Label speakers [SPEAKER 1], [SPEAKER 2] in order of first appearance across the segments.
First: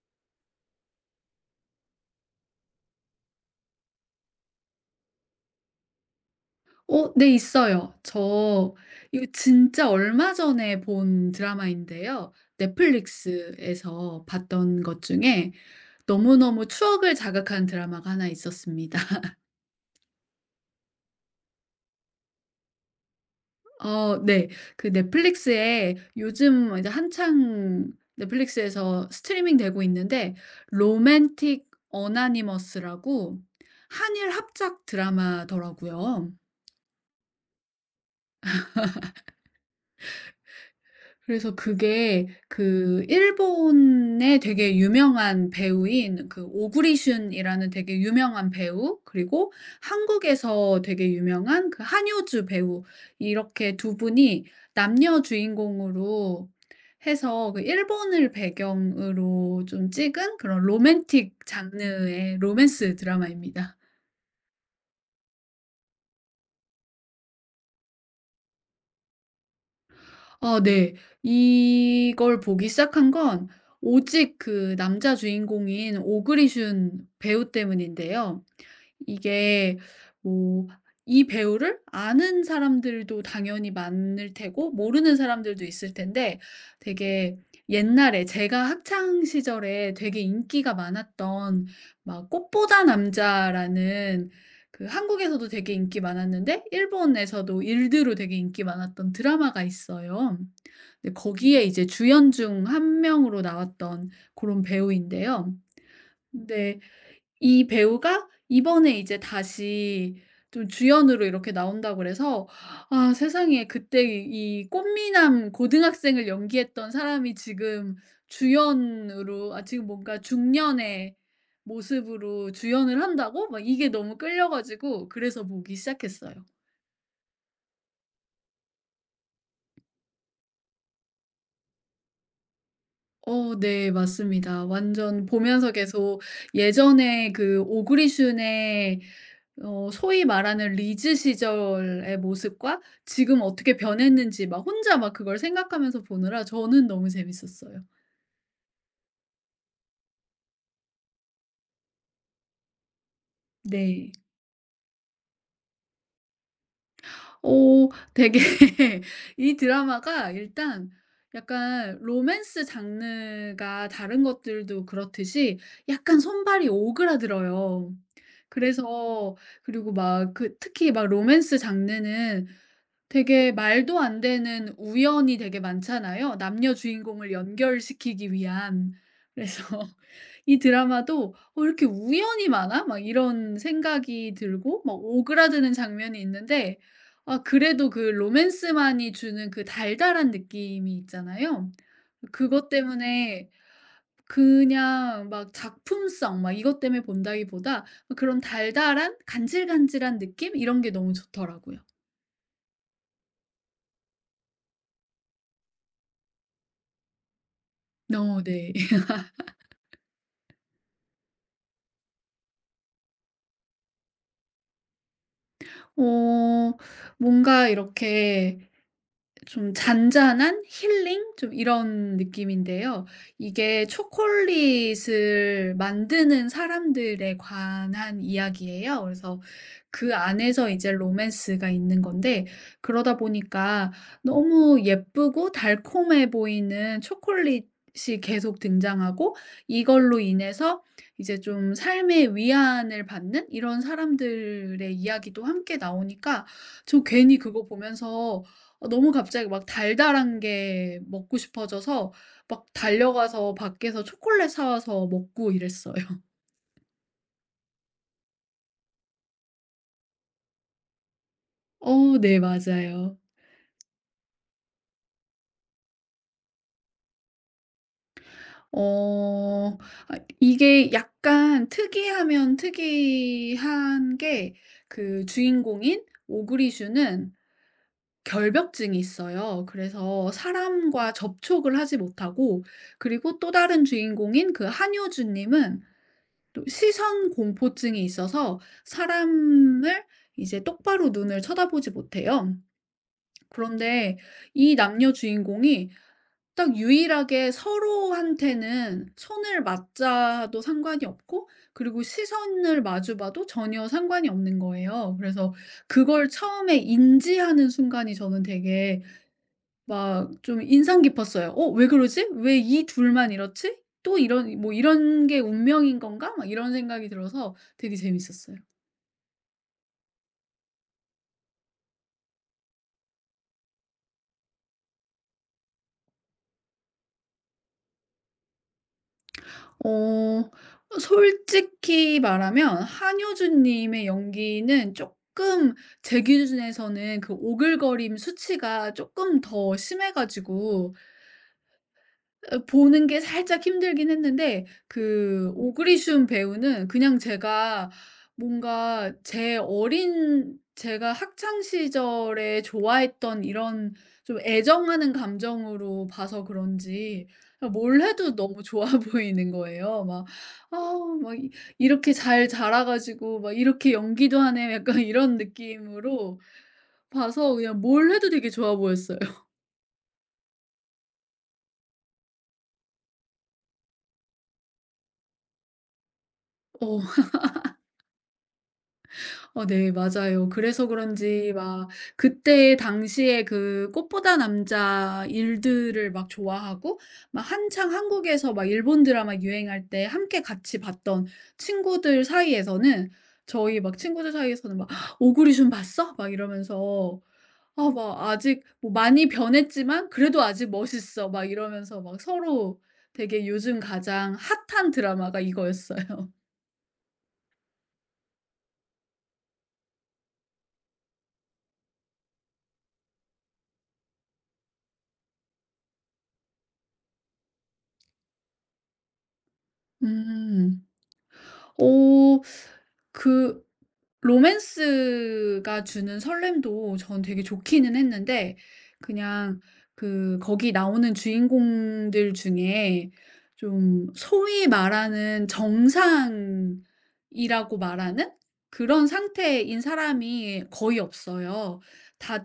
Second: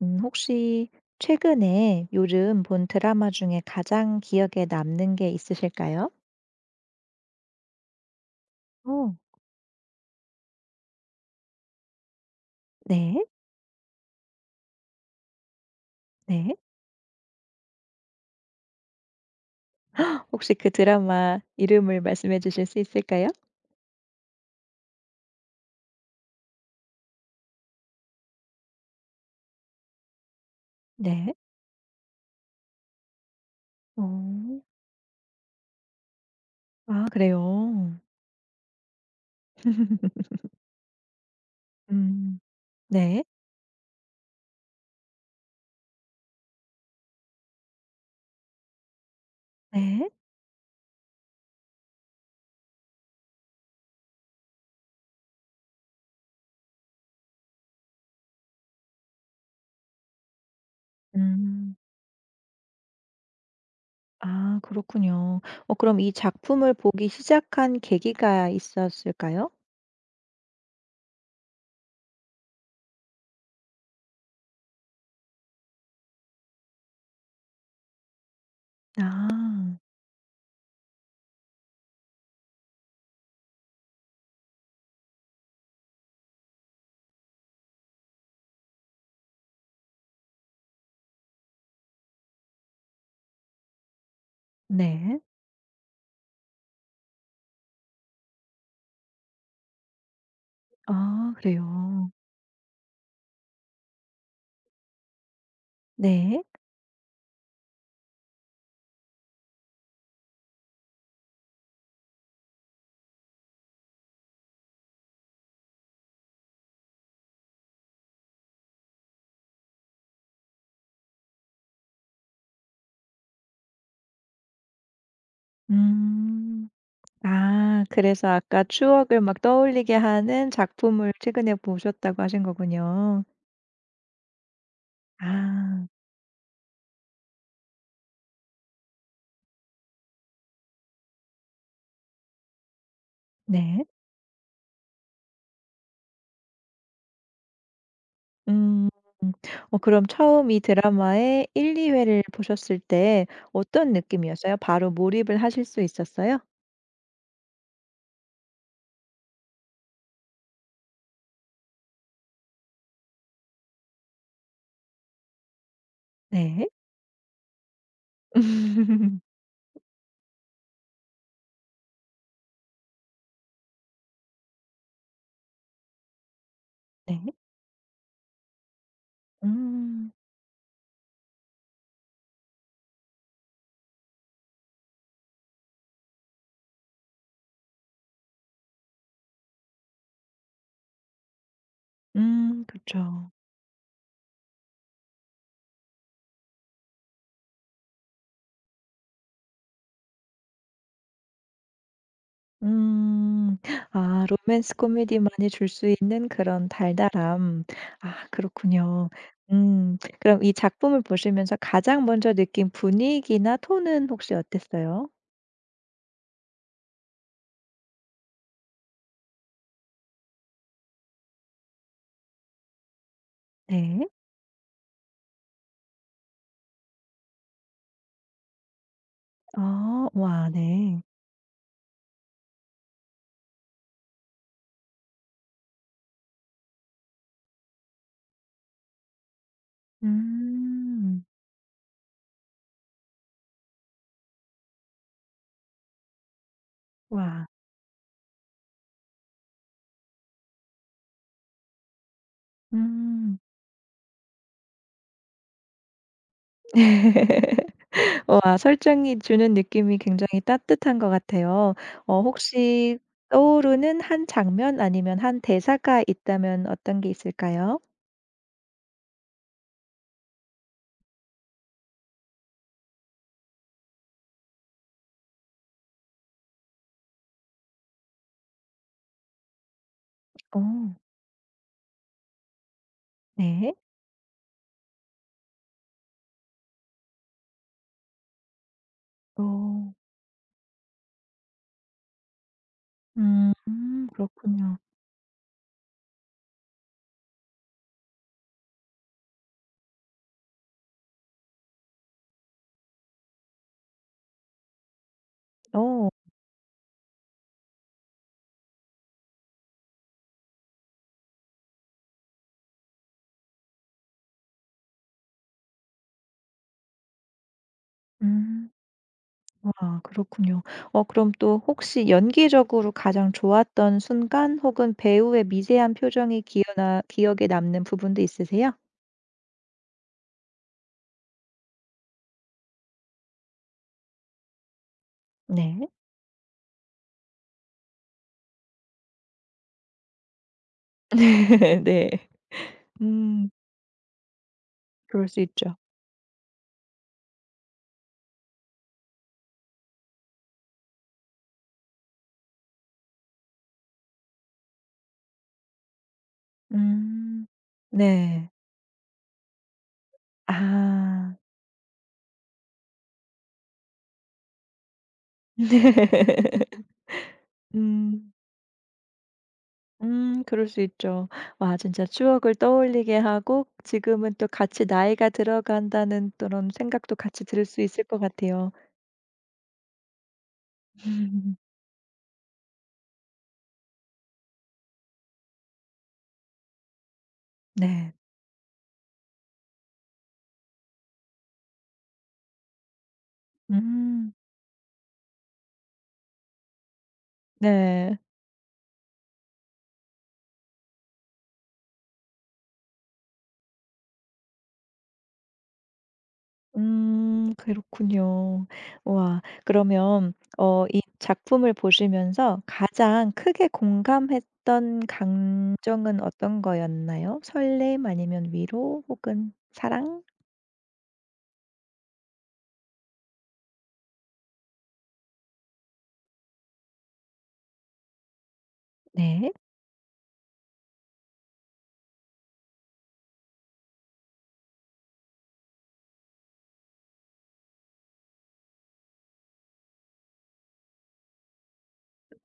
[SPEAKER 1] 혹시 최근에 요즘 본 드라마 중에 가장 기억에 남는 게 있으실까요?
[SPEAKER 2] 네 있어요. 저
[SPEAKER 1] 어.
[SPEAKER 2] 이거 진짜 얼마 전에 본 드라마인데요.
[SPEAKER 1] 네.
[SPEAKER 2] 넷플릭스에서 봤던 것 중에
[SPEAKER 1] 네.
[SPEAKER 2] 너무너무 추억을 자극한 드라마가 하나 있었습니다.
[SPEAKER 1] 혹시 그 드라마 이름을 말씀해 주실 수 있을까요?
[SPEAKER 2] 네. 그 넷플릭스에 요즘 이제 한창 넷플릭스에서 스트리밍 되고 있는데
[SPEAKER 1] 네.
[SPEAKER 2] 로맨틱 어나니머스라고 한일
[SPEAKER 1] 어.
[SPEAKER 2] 합작 드라마더라고요.
[SPEAKER 1] 아 그래요?
[SPEAKER 2] 그래서 그게
[SPEAKER 1] 음.
[SPEAKER 2] 그
[SPEAKER 1] 네.
[SPEAKER 2] 일본의 되게 유명한 배우인 그 오구리 슌이라는 되게 유명한 배우, 그리고
[SPEAKER 1] 네.
[SPEAKER 2] 한국에서 되게 유명한 그 한효주 배우, 이렇게 두 분이 남녀 주인공으로 해서 그 일본을 배경으로 좀 찍은 그런 로맨틱
[SPEAKER 1] 음.
[SPEAKER 2] 장르의 로맨스 드라마입니다.
[SPEAKER 1] 아 그렇군요. 어 그럼 이 작품을 보기 시작한 계기가 있었을까요?
[SPEAKER 2] 아 네. 이걸 보기 시작한 건 오직 그 남자 주인공인 오그리 슌 배우 때문인데요. 이게
[SPEAKER 1] 아.
[SPEAKER 2] 뭐 이 배우를 아는 사람들도 당연히 많을 테고 모르는 사람들도 있을 텐데, 되게 옛날에 제가 학창 시절에 되게 인기가 많았던 막 꽃보다 남자라는, 그
[SPEAKER 1] 네.
[SPEAKER 2] 한국에서도 되게 인기 많았는데 일본에서도 일드로 되게 인기 많았던 드라마가 있어요. 근데
[SPEAKER 1] 아
[SPEAKER 2] 거기에 이제
[SPEAKER 1] 그래요.
[SPEAKER 2] 주연 중 한 명으로 나왔던 그런 배우인데요.
[SPEAKER 1] 네.
[SPEAKER 2] 근데 이 배우가 이번에 이제 다시 좀 주연으로 이렇게 나온다고 그래서, 아 세상에, 그때 이 꽃미남 고등학생을 연기했던 사람이 지금 주연으로, 아 지금 뭔가 중년의 모습으로 주연을 한다고? 막 이게 너무 끌려 가지고 그래서 보기 시작했어요.
[SPEAKER 1] 음. 아 그래서 아까 추억을 막 떠올리게 하는 작품을 최근에 보셨다고 하신 거군요.
[SPEAKER 2] 네 맞습니다. 완전 보면서
[SPEAKER 1] 아
[SPEAKER 2] 계속 예전에 그 오그리 슌의 소위 말하는 리즈 시절의 모습과 지금 어떻게
[SPEAKER 1] 네.
[SPEAKER 2] 변했는지 막 혼자 막 그걸 생각하면서 보느라 저는 너무 재밌었어요.
[SPEAKER 1] 음. 어 그럼 처음 이 드라마의 1-2 회를 보셨을 때 어떤
[SPEAKER 2] 네.
[SPEAKER 1] 느낌이었어요? 바로 몰입을 하실 수 있었어요?
[SPEAKER 2] 되게 이 드라마가 일단 약간 로맨스 장르가 다른 것들도 그렇듯이 약간 손발이
[SPEAKER 1] 네.
[SPEAKER 2] 오그라들어요. 그래서, 그리고 막 그 특히 막 로맨스 장르는 되게 말도 안 되는 우연이 되게 많잖아요, 남녀
[SPEAKER 1] 네.
[SPEAKER 2] 주인공을 연결시키기 위한. 그래서
[SPEAKER 1] 음.
[SPEAKER 2] 이 드라마도 '어, 이렇게 우연이 많아?' 막 이런 생각이 들고 막 오그라드는 장면이 있는데, 아 그래도 그 로맨스만이 주는 그 달달한 느낌이 있잖아요. 그것
[SPEAKER 1] 그쵸.
[SPEAKER 2] 때문에, 그냥 막 작품성 막 이것 때문에 본다기보다 그런 달달한 간질간질한 느낌, 이런 게 너무 좋더라고요.
[SPEAKER 1] 음. 아 로맨스 코미디만이 줄 수 있는 그런 달달함. 아
[SPEAKER 2] 네.
[SPEAKER 1] 그렇군요. 음. 그럼 이 작품을 보시면서 가장 먼저 느낀 분위기나 톤은 혹시 어땠어요?
[SPEAKER 2] 어 뭔가 이렇게 좀 잔잔한 힐링? 좀 이런 느낌인데요. 이게
[SPEAKER 1] 네.
[SPEAKER 2] 초콜릿을 만드는 사람들에 관한 이야기예요. 그래서
[SPEAKER 1] 아
[SPEAKER 2] 그
[SPEAKER 1] 와
[SPEAKER 2] 안에서 이제
[SPEAKER 1] 네.
[SPEAKER 2] 로맨스가 있는 건데, 그러다 보니까 너무 예쁘고 달콤해 보이는 초콜릿이 계속 등장하고, 이걸로 인해서
[SPEAKER 1] 음.
[SPEAKER 2] 이제 좀 삶의 위안을 받는 이런 사람들의 이야기도 함께 나오니까, 저 괜히
[SPEAKER 1] 와.
[SPEAKER 2] 그거 보면서 너무 갑자기 막 달달한 게 먹고 싶어져서 막
[SPEAKER 1] 음.
[SPEAKER 2] 달려가서 밖에서 초콜릿 사 와서 먹고 이랬어요.
[SPEAKER 1] 와 설정이 주는 느낌이 굉장히 따뜻한 것 같아요.
[SPEAKER 2] 어
[SPEAKER 1] 어
[SPEAKER 2] 네
[SPEAKER 1] 혹시
[SPEAKER 2] 맞아요.
[SPEAKER 1] 떠오르는 한 장면 아니면 한 대사가 있다면 어떤 게 있을까요?
[SPEAKER 2] 어 이게 약간 특이하면 특이한 게, 그 주인공인 오그리슈는 결벽증이 있어요. 그래서
[SPEAKER 1] 오
[SPEAKER 2] 사람과 접촉을 하지 못하고, 그리고 또
[SPEAKER 1] 네.
[SPEAKER 2] 다른 주인공인 그 한효주 님은 또 시선 공포증이 있어서
[SPEAKER 1] 어.
[SPEAKER 2] 사람을 이제 똑바로 눈을 쳐다보지 못해요.
[SPEAKER 1] 음.
[SPEAKER 2] 그런데 이
[SPEAKER 1] 그렇군요.
[SPEAKER 2] 남녀 주인공이 딱 유일하게 서로한테는 손을 맞자도 상관이 없고, 그리고 시선을 마주 봐도 전혀 상관이 없는 거예요. 그래서
[SPEAKER 1] 어.
[SPEAKER 2] 그걸 처음에 인지하는 순간이 저는 되게 막 좀 인상 깊었어요. '어, 왜 그러지? 왜 이 둘만 이렇지? 또 이런, 뭐 이런 게 운명인 건가?' 막 이런 생각이 들어서 되게 재밌었어요.
[SPEAKER 1] 음. 와 그렇군요. 어 그럼 또 혹시 연기적으로 가장 좋았던 순간 혹은 배우의 미세한 표정이 기어나 기억에 남는 부분도 있으세요?
[SPEAKER 2] 어 솔직히 말하면, 한효준 님의 연기는 쪼끔,
[SPEAKER 1] 네.
[SPEAKER 2] 제 기준에서는 그 오글거림 수치가 쪼끔 더 심해 가지고
[SPEAKER 1] 네.
[SPEAKER 2] 보는 게
[SPEAKER 1] 음.
[SPEAKER 2] 살짝 힘들긴 했는데,
[SPEAKER 1] 그럴 수
[SPEAKER 2] 그
[SPEAKER 1] 있죠.
[SPEAKER 2] 오그리슘 배우는 그냥 제가 뭔가 제 어린, 제가 학창 시절에 좋아했던 이런 좀 애정하는 감정으로 봐서 그런지
[SPEAKER 1] 음.
[SPEAKER 2] 뭘 해도
[SPEAKER 1] 네.
[SPEAKER 2] 너무 좋아 보이는 거예요. 막 '아우, 막
[SPEAKER 1] 아.
[SPEAKER 2] 이 이렇게 잘 자라 가지고 막 이렇게 연기도 하네.' 약간 이런 느낌으로
[SPEAKER 1] 네.
[SPEAKER 2] 봐서, 그냥 뭘 해도
[SPEAKER 1] 음.
[SPEAKER 2] 되게 좋아 보였어요.
[SPEAKER 1] 그럴 수 있죠. 와 진짜 추억을 떠올리게 하고 지금은 또 같이 나이가 들어간다는 그런 생각도 같이 들 수 있을 것 같아요.
[SPEAKER 2] 네 맞아요. 그래서 그런지 막, 그때 당시에 그 꽃보다 남자 일들을 막 좋아하고 막 한창
[SPEAKER 1] 네.
[SPEAKER 2] 한국에서 막 일본 드라마 유행할 때 함께 같이 봤던 친구들 사이에서는, 저희 막 친구들
[SPEAKER 1] 음
[SPEAKER 2] 사이에서는 막 "오구리 춤 봤어?" 막 이러면서, 아
[SPEAKER 1] 네.
[SPEAKER 2] 막 "아직 뭐 많이 변했지만 그래도 아직 멋있어." 막 이러면서 막 서로, 되게 요즘 가장 핫한 드라마가 이거였어요.
[SPEAKER 1] 그렇군요. 와 그러면 어 이 작품을 보시면서 가장 크게 공감했던 감정은 어떤 거였나요? 설렘 아니면 위로 혹은 사랑?
[SPEAKER 2] 음. 어 그 로맨스가 주는 설렘도 전 되게 좋기는 했는데,
[SPEAKER 1] 네.
[SPEAKER 2] 그냥 그 거기 나오는 주인공들 중에 좀 소위 말하는 정상이라고 말하는 그런 상태인 사람이 거의 없어요.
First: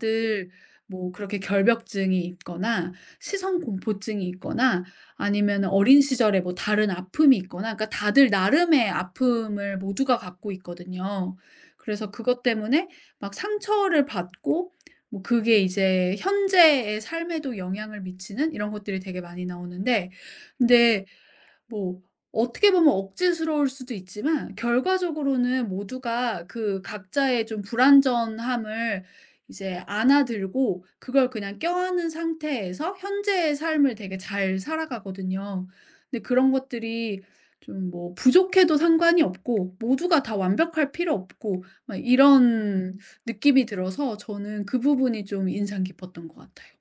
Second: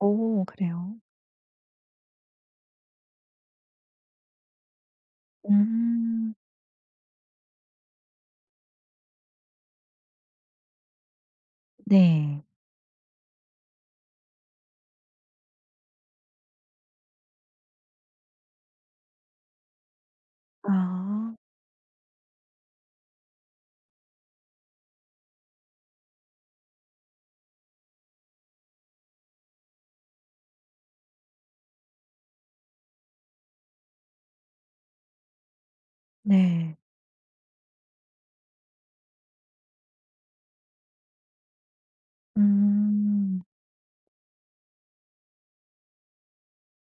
[SPEAKER 1] 오 그래요.
[SPEAKER 2] 뭐 그렇게 결벽증이 있거나, 시선 공포증이 있거나, 아니면 어린
[SPEAKER 1] 음
[SPEAKER 2] 시절에 뭐 다른 아픔이 있거나, 그러니까 다들 나름의 아픔을 모두가 갖고 있거든요. 그래서 그것
[SPEAKER 1] 네.
[SPEAKER 2] 때문에 막 상처를 받고, 뭐 그게 이제 현재의 삶에도 영향을 미치는 이런 것들이 되게 많이 나오는데, 근데
[SPEAKER 1] 아
[SPEAKER 2] 뭐 어떻게 보면 억지스러울 수도 있지만 결과적으로는 모두가 그 각자의 좀 불완전함을 이제 안아들고 그걸 그냥 껴안은 상태에서 현재의 삶을 되게 잘 살아가거든요. 근데 그런
[SPEAKER 1] 네.
[SPEAKER 2] 것들이 좀, 뭐 부족해도 상관이 없고 모두가 다 완벽할 필요 없고, 막 이런
[SPEAKER 1] 음.
[SPEAKER 2] 느낌이 들어서 저는 그 부분이 좀 인상 깊었던 것 같아요.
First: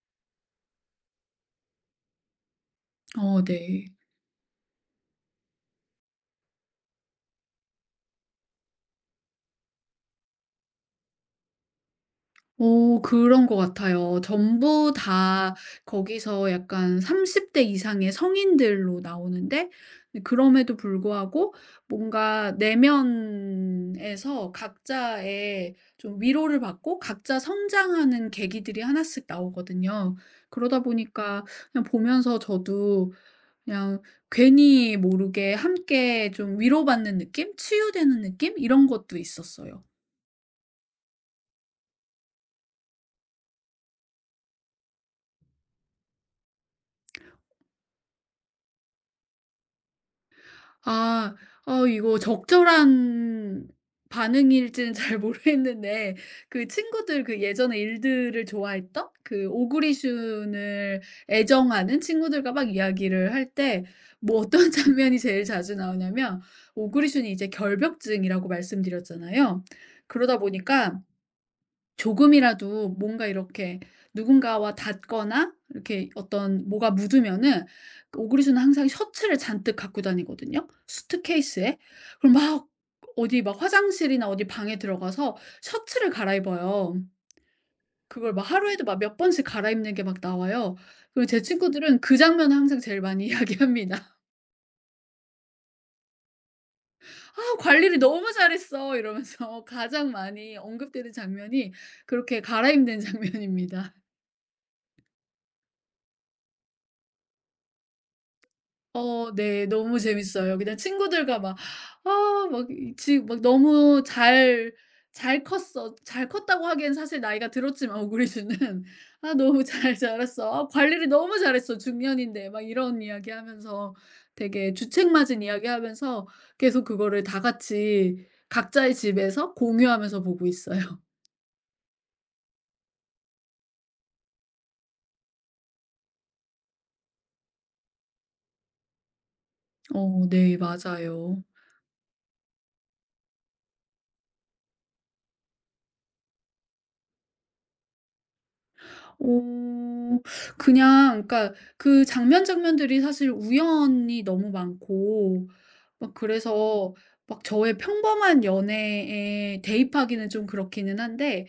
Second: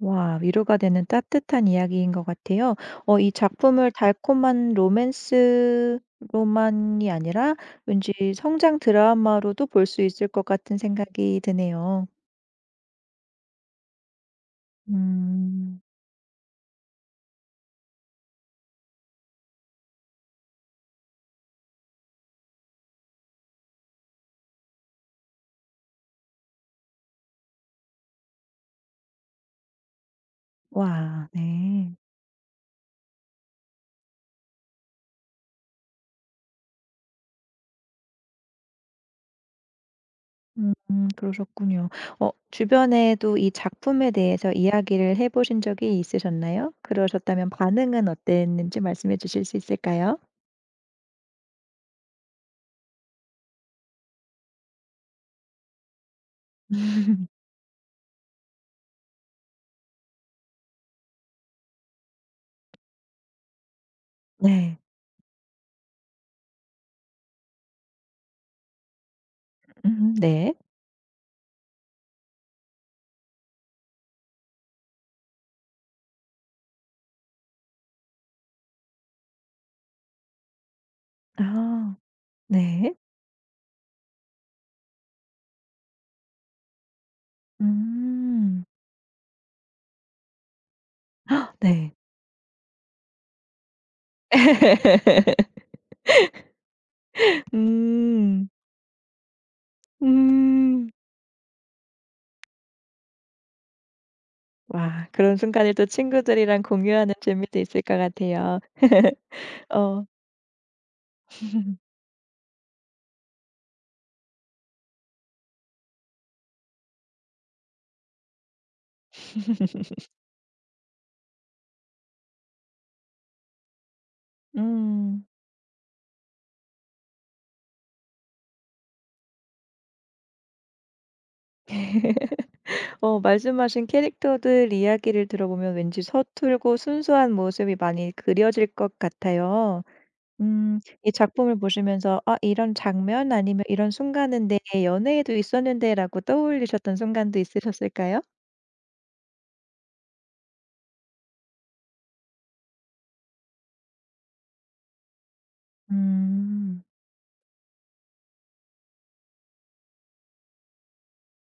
[SPEAKER 1] 와 위로가 되는 따뜻한 이야기인 것 같아요. 어 이
[SPEAKER 2] 네.
[SPEAKER 1] 작품을 달콤한 로맨스로만이 아니라 왠지 성장 드라마로도 볼 수 있을 것 같은 생각이 드네요.
[SPEAKER 2] 오 그런 것 같아요. 전부 다
[SPEAKER 1] 음.
[SPEAKER 2] 거기서 약간 30대 이상의 성인들로 나오는데, 근데 그럼에도 불구하고 뭔가 내면에서 각자의 좀 위로를 받고 각자 성장하는 계기들이 하나씩 나오거든요. 그러다
[SPEAKER 1] 와
[SPEAKER 2] 보니까 그냥
[SPEAKER 1] 네.
[SPEAKER 2] 보면서 저도, 그냥 괜히 모르게 함께 좀 위로받는 느낌? 치유되는 느낌? 이런 것도 있었어요.
[SPEAKER 1] 그러셨군요. 어 주변에도 이 작품에 대해서 이야기를 해 보신 적이 있으셨나요? 그러셨다면 반응은 어땠는지 말씀해 주실 수 있을까요?
[SPEAKER 2] 아. 이거 적절한 반응일지는 잘 모르겠는데, 그 친구들 그 예전에 일들을 좋아했던 그 오그리슌을 애정하는 친구들과 막 이야기를 할 때, 뭐 어떤
[SPEAKER 1] 네.
[SPEAKER 2] 장면이 제일 자주 나오냐면, 오그리슌이 이제 결벽증이라고 말씀드렸잖아요. 그러다
[SPEAKER 1] 네.
[SPEAKER 2] 보니까 조금이라도 뭔가 이렇게 누군가와 닿거나 이렇게 어떤 뭐가 묻으면은, 그 오그리수는 항상 셔츠를 잔뜩 갖고 다니거든요, 수트케이스에.
[SPEAKER 1] 아
[SPEAKER 2] 그럼 막
[SPEAKER 1] 네.
[SPEAKER 2] 어디 막 화장실이나 어디 방에 들어가서 셔츠를 갈아입어요. 그걸 막
[SPEAKER 1] 음.
[SPEAKER 2] 하루에도 막 몇 번씩 갈아입는 게 막 나와요. 그리고 제
[SPEAKER 1] 아, 네.
[SPEAKER 2] 친구들은 그 장면을 항상 제일 많이 이야기합니다. "아 관리를 너무
[SPEAKER 1] 음.
[SPEAKER 2] 잘했어." 이러면서 가장 많이
[SPEAKER 1] 음.
[SPEAKER 2] 언급되는 장면이 그렇게 갈아입는 장면입니다.
[SPEAKER 1] 와 그런 순간을 또 친구들이랑 공유하는 재미도 있을 것 같아요.
[SPEAKER 2] 네. 너무
[SPEAKER 1] 어.
[SPEAKER 2] 재밌어요. 그냥 친구들과 막 "아 막 이 지금 막 너무 잘 컸어." 잘 컸다고 하기엔 사실 나이가 들었지만, 오그리즈는 "아 너무 잘 자랐어. 아 관리를 너무 잘했어, 중년인데." 막 이런 이야기하면서 되게
[SPEAKER 1] 음.
[SPEAKER 2] 주책맞은 이야기하면서 계속 그거를 다 같이 각자의 집에서 공유하면서 보고 있어요.
[SPEAKER 1] 어 말씀하신 캐릭터들 이야기를 들어보면 왠지 서툴고 순수한 모습이 많이 그려질 것 같아요.
[SPEAKER 2] 네.
[SPEAKER 1] 이
[SPEAKER 2] 맞아요.
[SPEAKER 1] 작품을 보시면서 '아 이런 장면 아니면 이런 순간은 내 연애에도 있었는데.'라고 떠올리셨던 순간도 있으셨을까요?
[SPEAKER 2] 어 그냥 그러니까 그 장면 장면들이 사실 우연이 너무 많고 막
[SPEAKER 1] 음.
[SPEAKER 2] 그래서 막 저의 평범한 연애에 대입하기는 좀 그렇기는 한데,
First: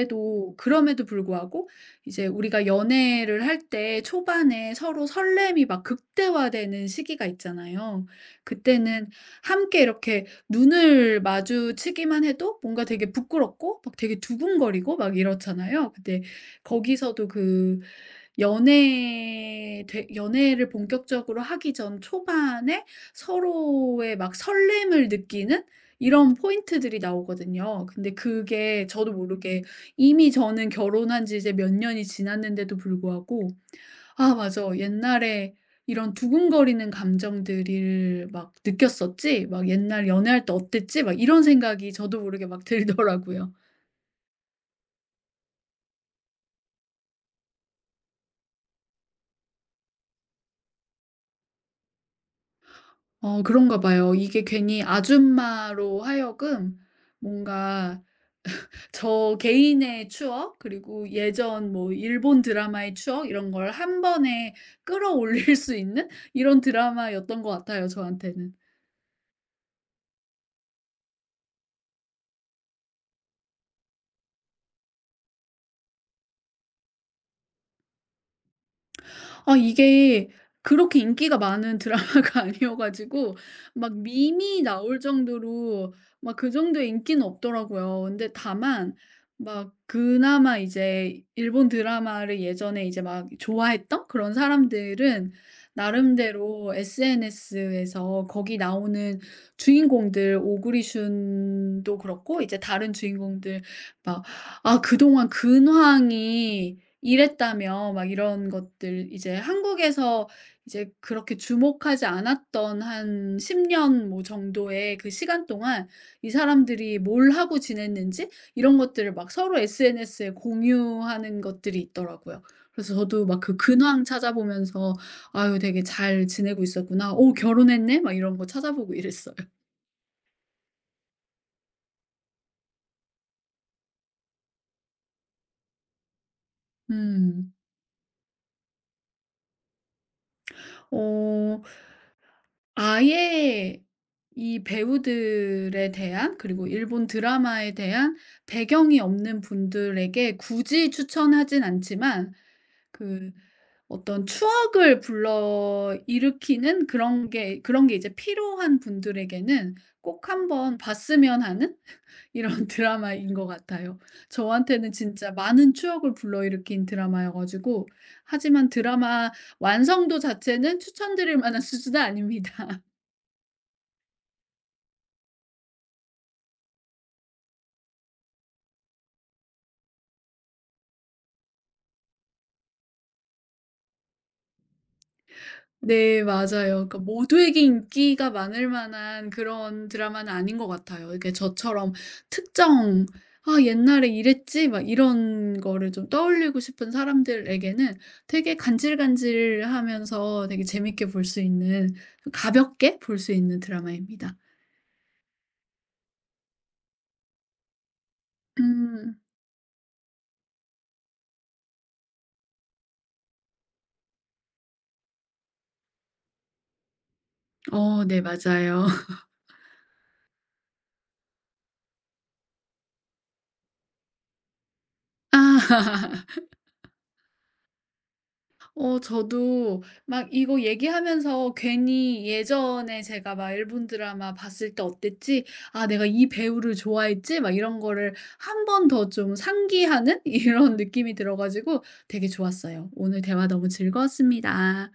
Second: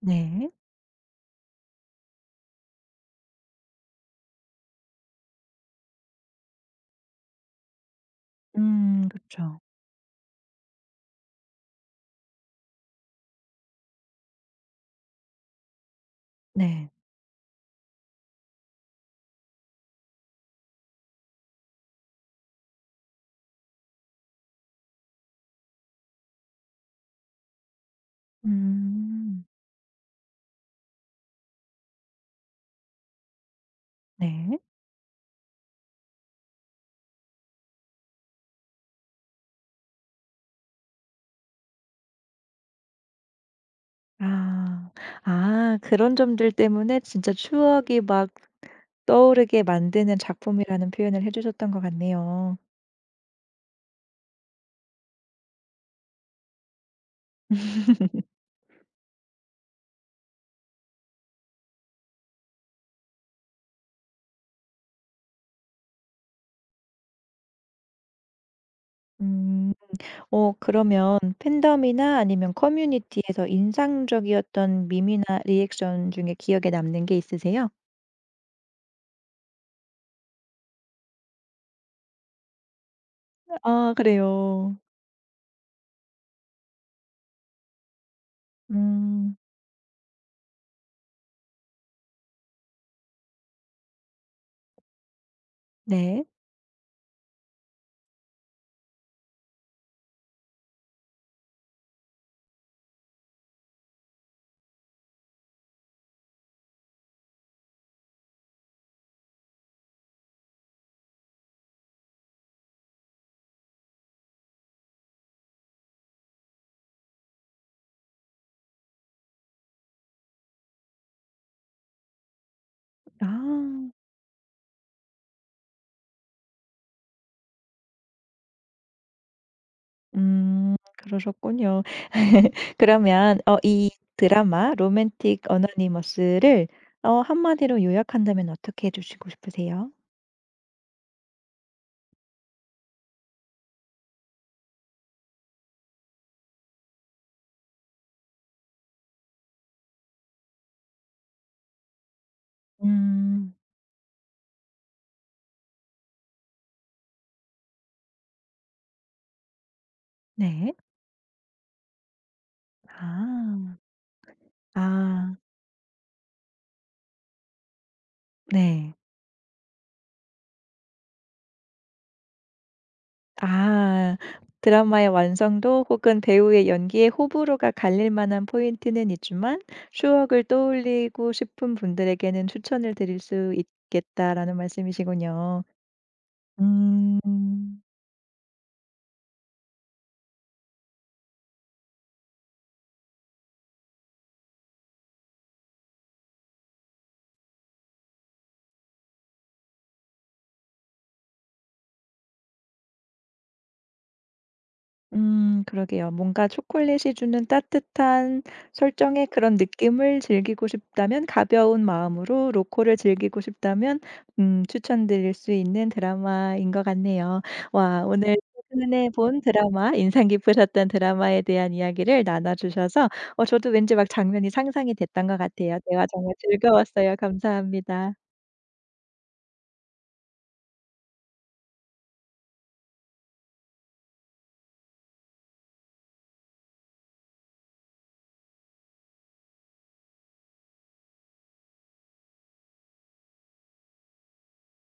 [SPEAKER 1] 네.
[SPEAKER 2] 그럼에도 불구하고 이제 우리가 연애를 할 때 초반에 서로 설렘이 막 극대화되는 시기가 있잖아요. 그때는
[SPEAKER 1] 그쵸.
[SPEAKER 2] 함께 이렇게 눈을 마주치기만 해도 뭔가 되게 부끄럽고 막 되게 두근거리고 막 이렇잖아요. 근데
[SPEAKER 1] 네.
[SPEAKER 2] 거기서도 그 연애를 본격적으로 하기 전 초반에 서로의 막 설렘을 느끼는 이런 포인트들이 나오거든요. 근데 그게 저도
[SPEAKER 1] 음.
[SPEAKER 2] 모르게, 이미 저는 결혼한 지 이제 몇 년이 지났는데도 불구하고 '아
[SPEAKER 1] 네.
[SPEAKER 2] 맞아. 옛날에 이런 두근거리는 감정들을 막 느꼈었지. 막 옛날 연애할 때 어땠지.' 막 이런 생각이 저도 모르게 막 들더라고요.
[SPEAKER 1] 아. 아 그런 점들 때문에 진짜 추억이 막 떠오르게 만드는 작품이라는 표현을 해 주셨던 것 같네요.
[SPEAKER 2] 그런가 봐요. 이게 괜히 아줌마로 하여금 뭔가 저 개인의 추억, 그리고 예전 뭐 일본 드라마의 추억 이런 걸 한 번에 끌어올릴 수 있는 이런 드라마였던 것 같아요, 저한테는.
[SPEAKER 1] 음. 어 그러면 팬덤이나 아니면 커뮤니티에서 인상적이었던 밈이나 리액션 중에 기억에 남는 게 있으세요?
[SPEAKER 2] 아 이게 그렇게 인기가 많은 드라마가 아니어 가지고
[SPEAKER 1] 아
[SPEAKER 2] 막 밈이
[SPEAKER 1] 그래요.
[SPEAKER 2] 나올 정도로 막 그 정도의 인기는 없더라고요. 근데 다만
[SPEAKER 1] 음.
[SPEAKER 2] 막 그나마 이제 일본 드라마를 예전에 이제 막 좋아했던 그런 사람들은
[SPEAKER 1] 네.
[SPEAKER 2] 나름대로 SNS에서 거기 나오는 주인공들, 오구리슌도 그렇고 이제 다른 주인공들 막 '아 그동안 근황이 이랬다면', 막 이런 것들 이제 한국에서 이제 그렇게 주목하지 않았던 한 10 년 뭐 정도의 그 시간 동안 이 사람들이 뭘 하고 지냈는지 이런 것들을 막 서로 SNS에 공유하는 것들이 있더라고요. 그래서 저도 막 그
[SPEAKER 1] 아.
[SPEAKER 2] 근황 찾아보면서 '아유 되게 잘 지내고 있었구나. 어 결혼했네?' 막 이런 거 찾아보고 이랬어요.
[SPEAKER 1] 그러셨군요. 그러면 어 이 드라마 로맨틱 어너니머스를 어
[SPEAKER 2] 음.
[SPEAKER 1] 한마디로 요약한다면 어떻게 해 주시고 싶으세요?
[SPEAKER 2] 어 아예 이 배우들에 대한, 그리고 일본 드라마에 대한 배경이 없는 분들에게 굳이 추천하진 않지만, 그
[SPEAKER 1] 음
[SPEAKER 2] 어떤 추억을 불러일으키는 그런 게 이제 필요한 분들에게는 꼭
[SPEAKER 1] 네.
[SPEAKER 2] 한번 봤으면 하는 이런 드라마인 것
[SPEAKER 1] 아.
[SPEAKER 2] 같아요. 저한테는 진짜
[SPEAKER 1] 아
[SPEAKER 2] 많은 추억을 불러일으킨 드라마여 가지고. 하지만
[SPEAKER 1] 네.
[SPEAKER 2] 드라마 완성도 자체는 추천드릴 만한 수준은 아닙니다.
[SPEAKER 1] 아 드라마의 완성도 혹은 배우의 연기에 호불호가 갈릴 만한 포인트는 있지만 추억을 떠올리고 싶은 분들에게는 추천을 드릴 수 있겠다라는 말씀이시군요.
[SPEAKER 2] 네 맞아요. 그러니까
[SPEAKER 1] 음.
[SPEAKER 2] 모두에게 인기가 많을 만한 그런 드라마는 아닌 것 같아요. 이렇게 저처럼 특정 '아 옛날에 이랬지.' 막 이런 거를 좀 떠올리고 싶은 사람들에게는 되게 간질간질하면서 되게 재밌게 볼 수 있는, 가볍게 볼 수 있는 드라마입니다.
[SPEAKER 1] 그러게요. 뭔가 초콜릿이 주는 따뜻한
[SPEAKER 2] 음.
[SPEAKER 1] 설정의 그런 느낌을 즐기고 싶다면 가벼운 마음으로 로코를 즐기고 싶다면 추천드릴 수 있는 드라마인 것 같네요.
[SPEAKER 2] 어
[SPEAKER 1] 와
[SPEAKER 2] 네
[SPEAKER 1] 오늘
[SPEAKER 2] 맞아요.
[SPEAKER 1] 최근에 본 드라마 인상 깊으셨던 드라마에 대한 이야기를 나눠 주셔서 어 저도 왠지 막 장면이 상상이 됐던 것 같아요. 대화
[SPEAKER 2] 아,
[SPEAKER 1] 정말 즐거웠어요. 감사합니다.
[SPEAKER 2] 어 저도 막 이거 얘기하면서 괜히 예전에 제가 막 일본 드라마 봤을 때 어땠지? '아 내가 이 배우를 좋아했지?' 막 이런 거를 한 번 더 좀 상기하는 이런 느낌이 들어 가지고 되게 좋았어요. 오늘 대화 너무 즐거웠습니다.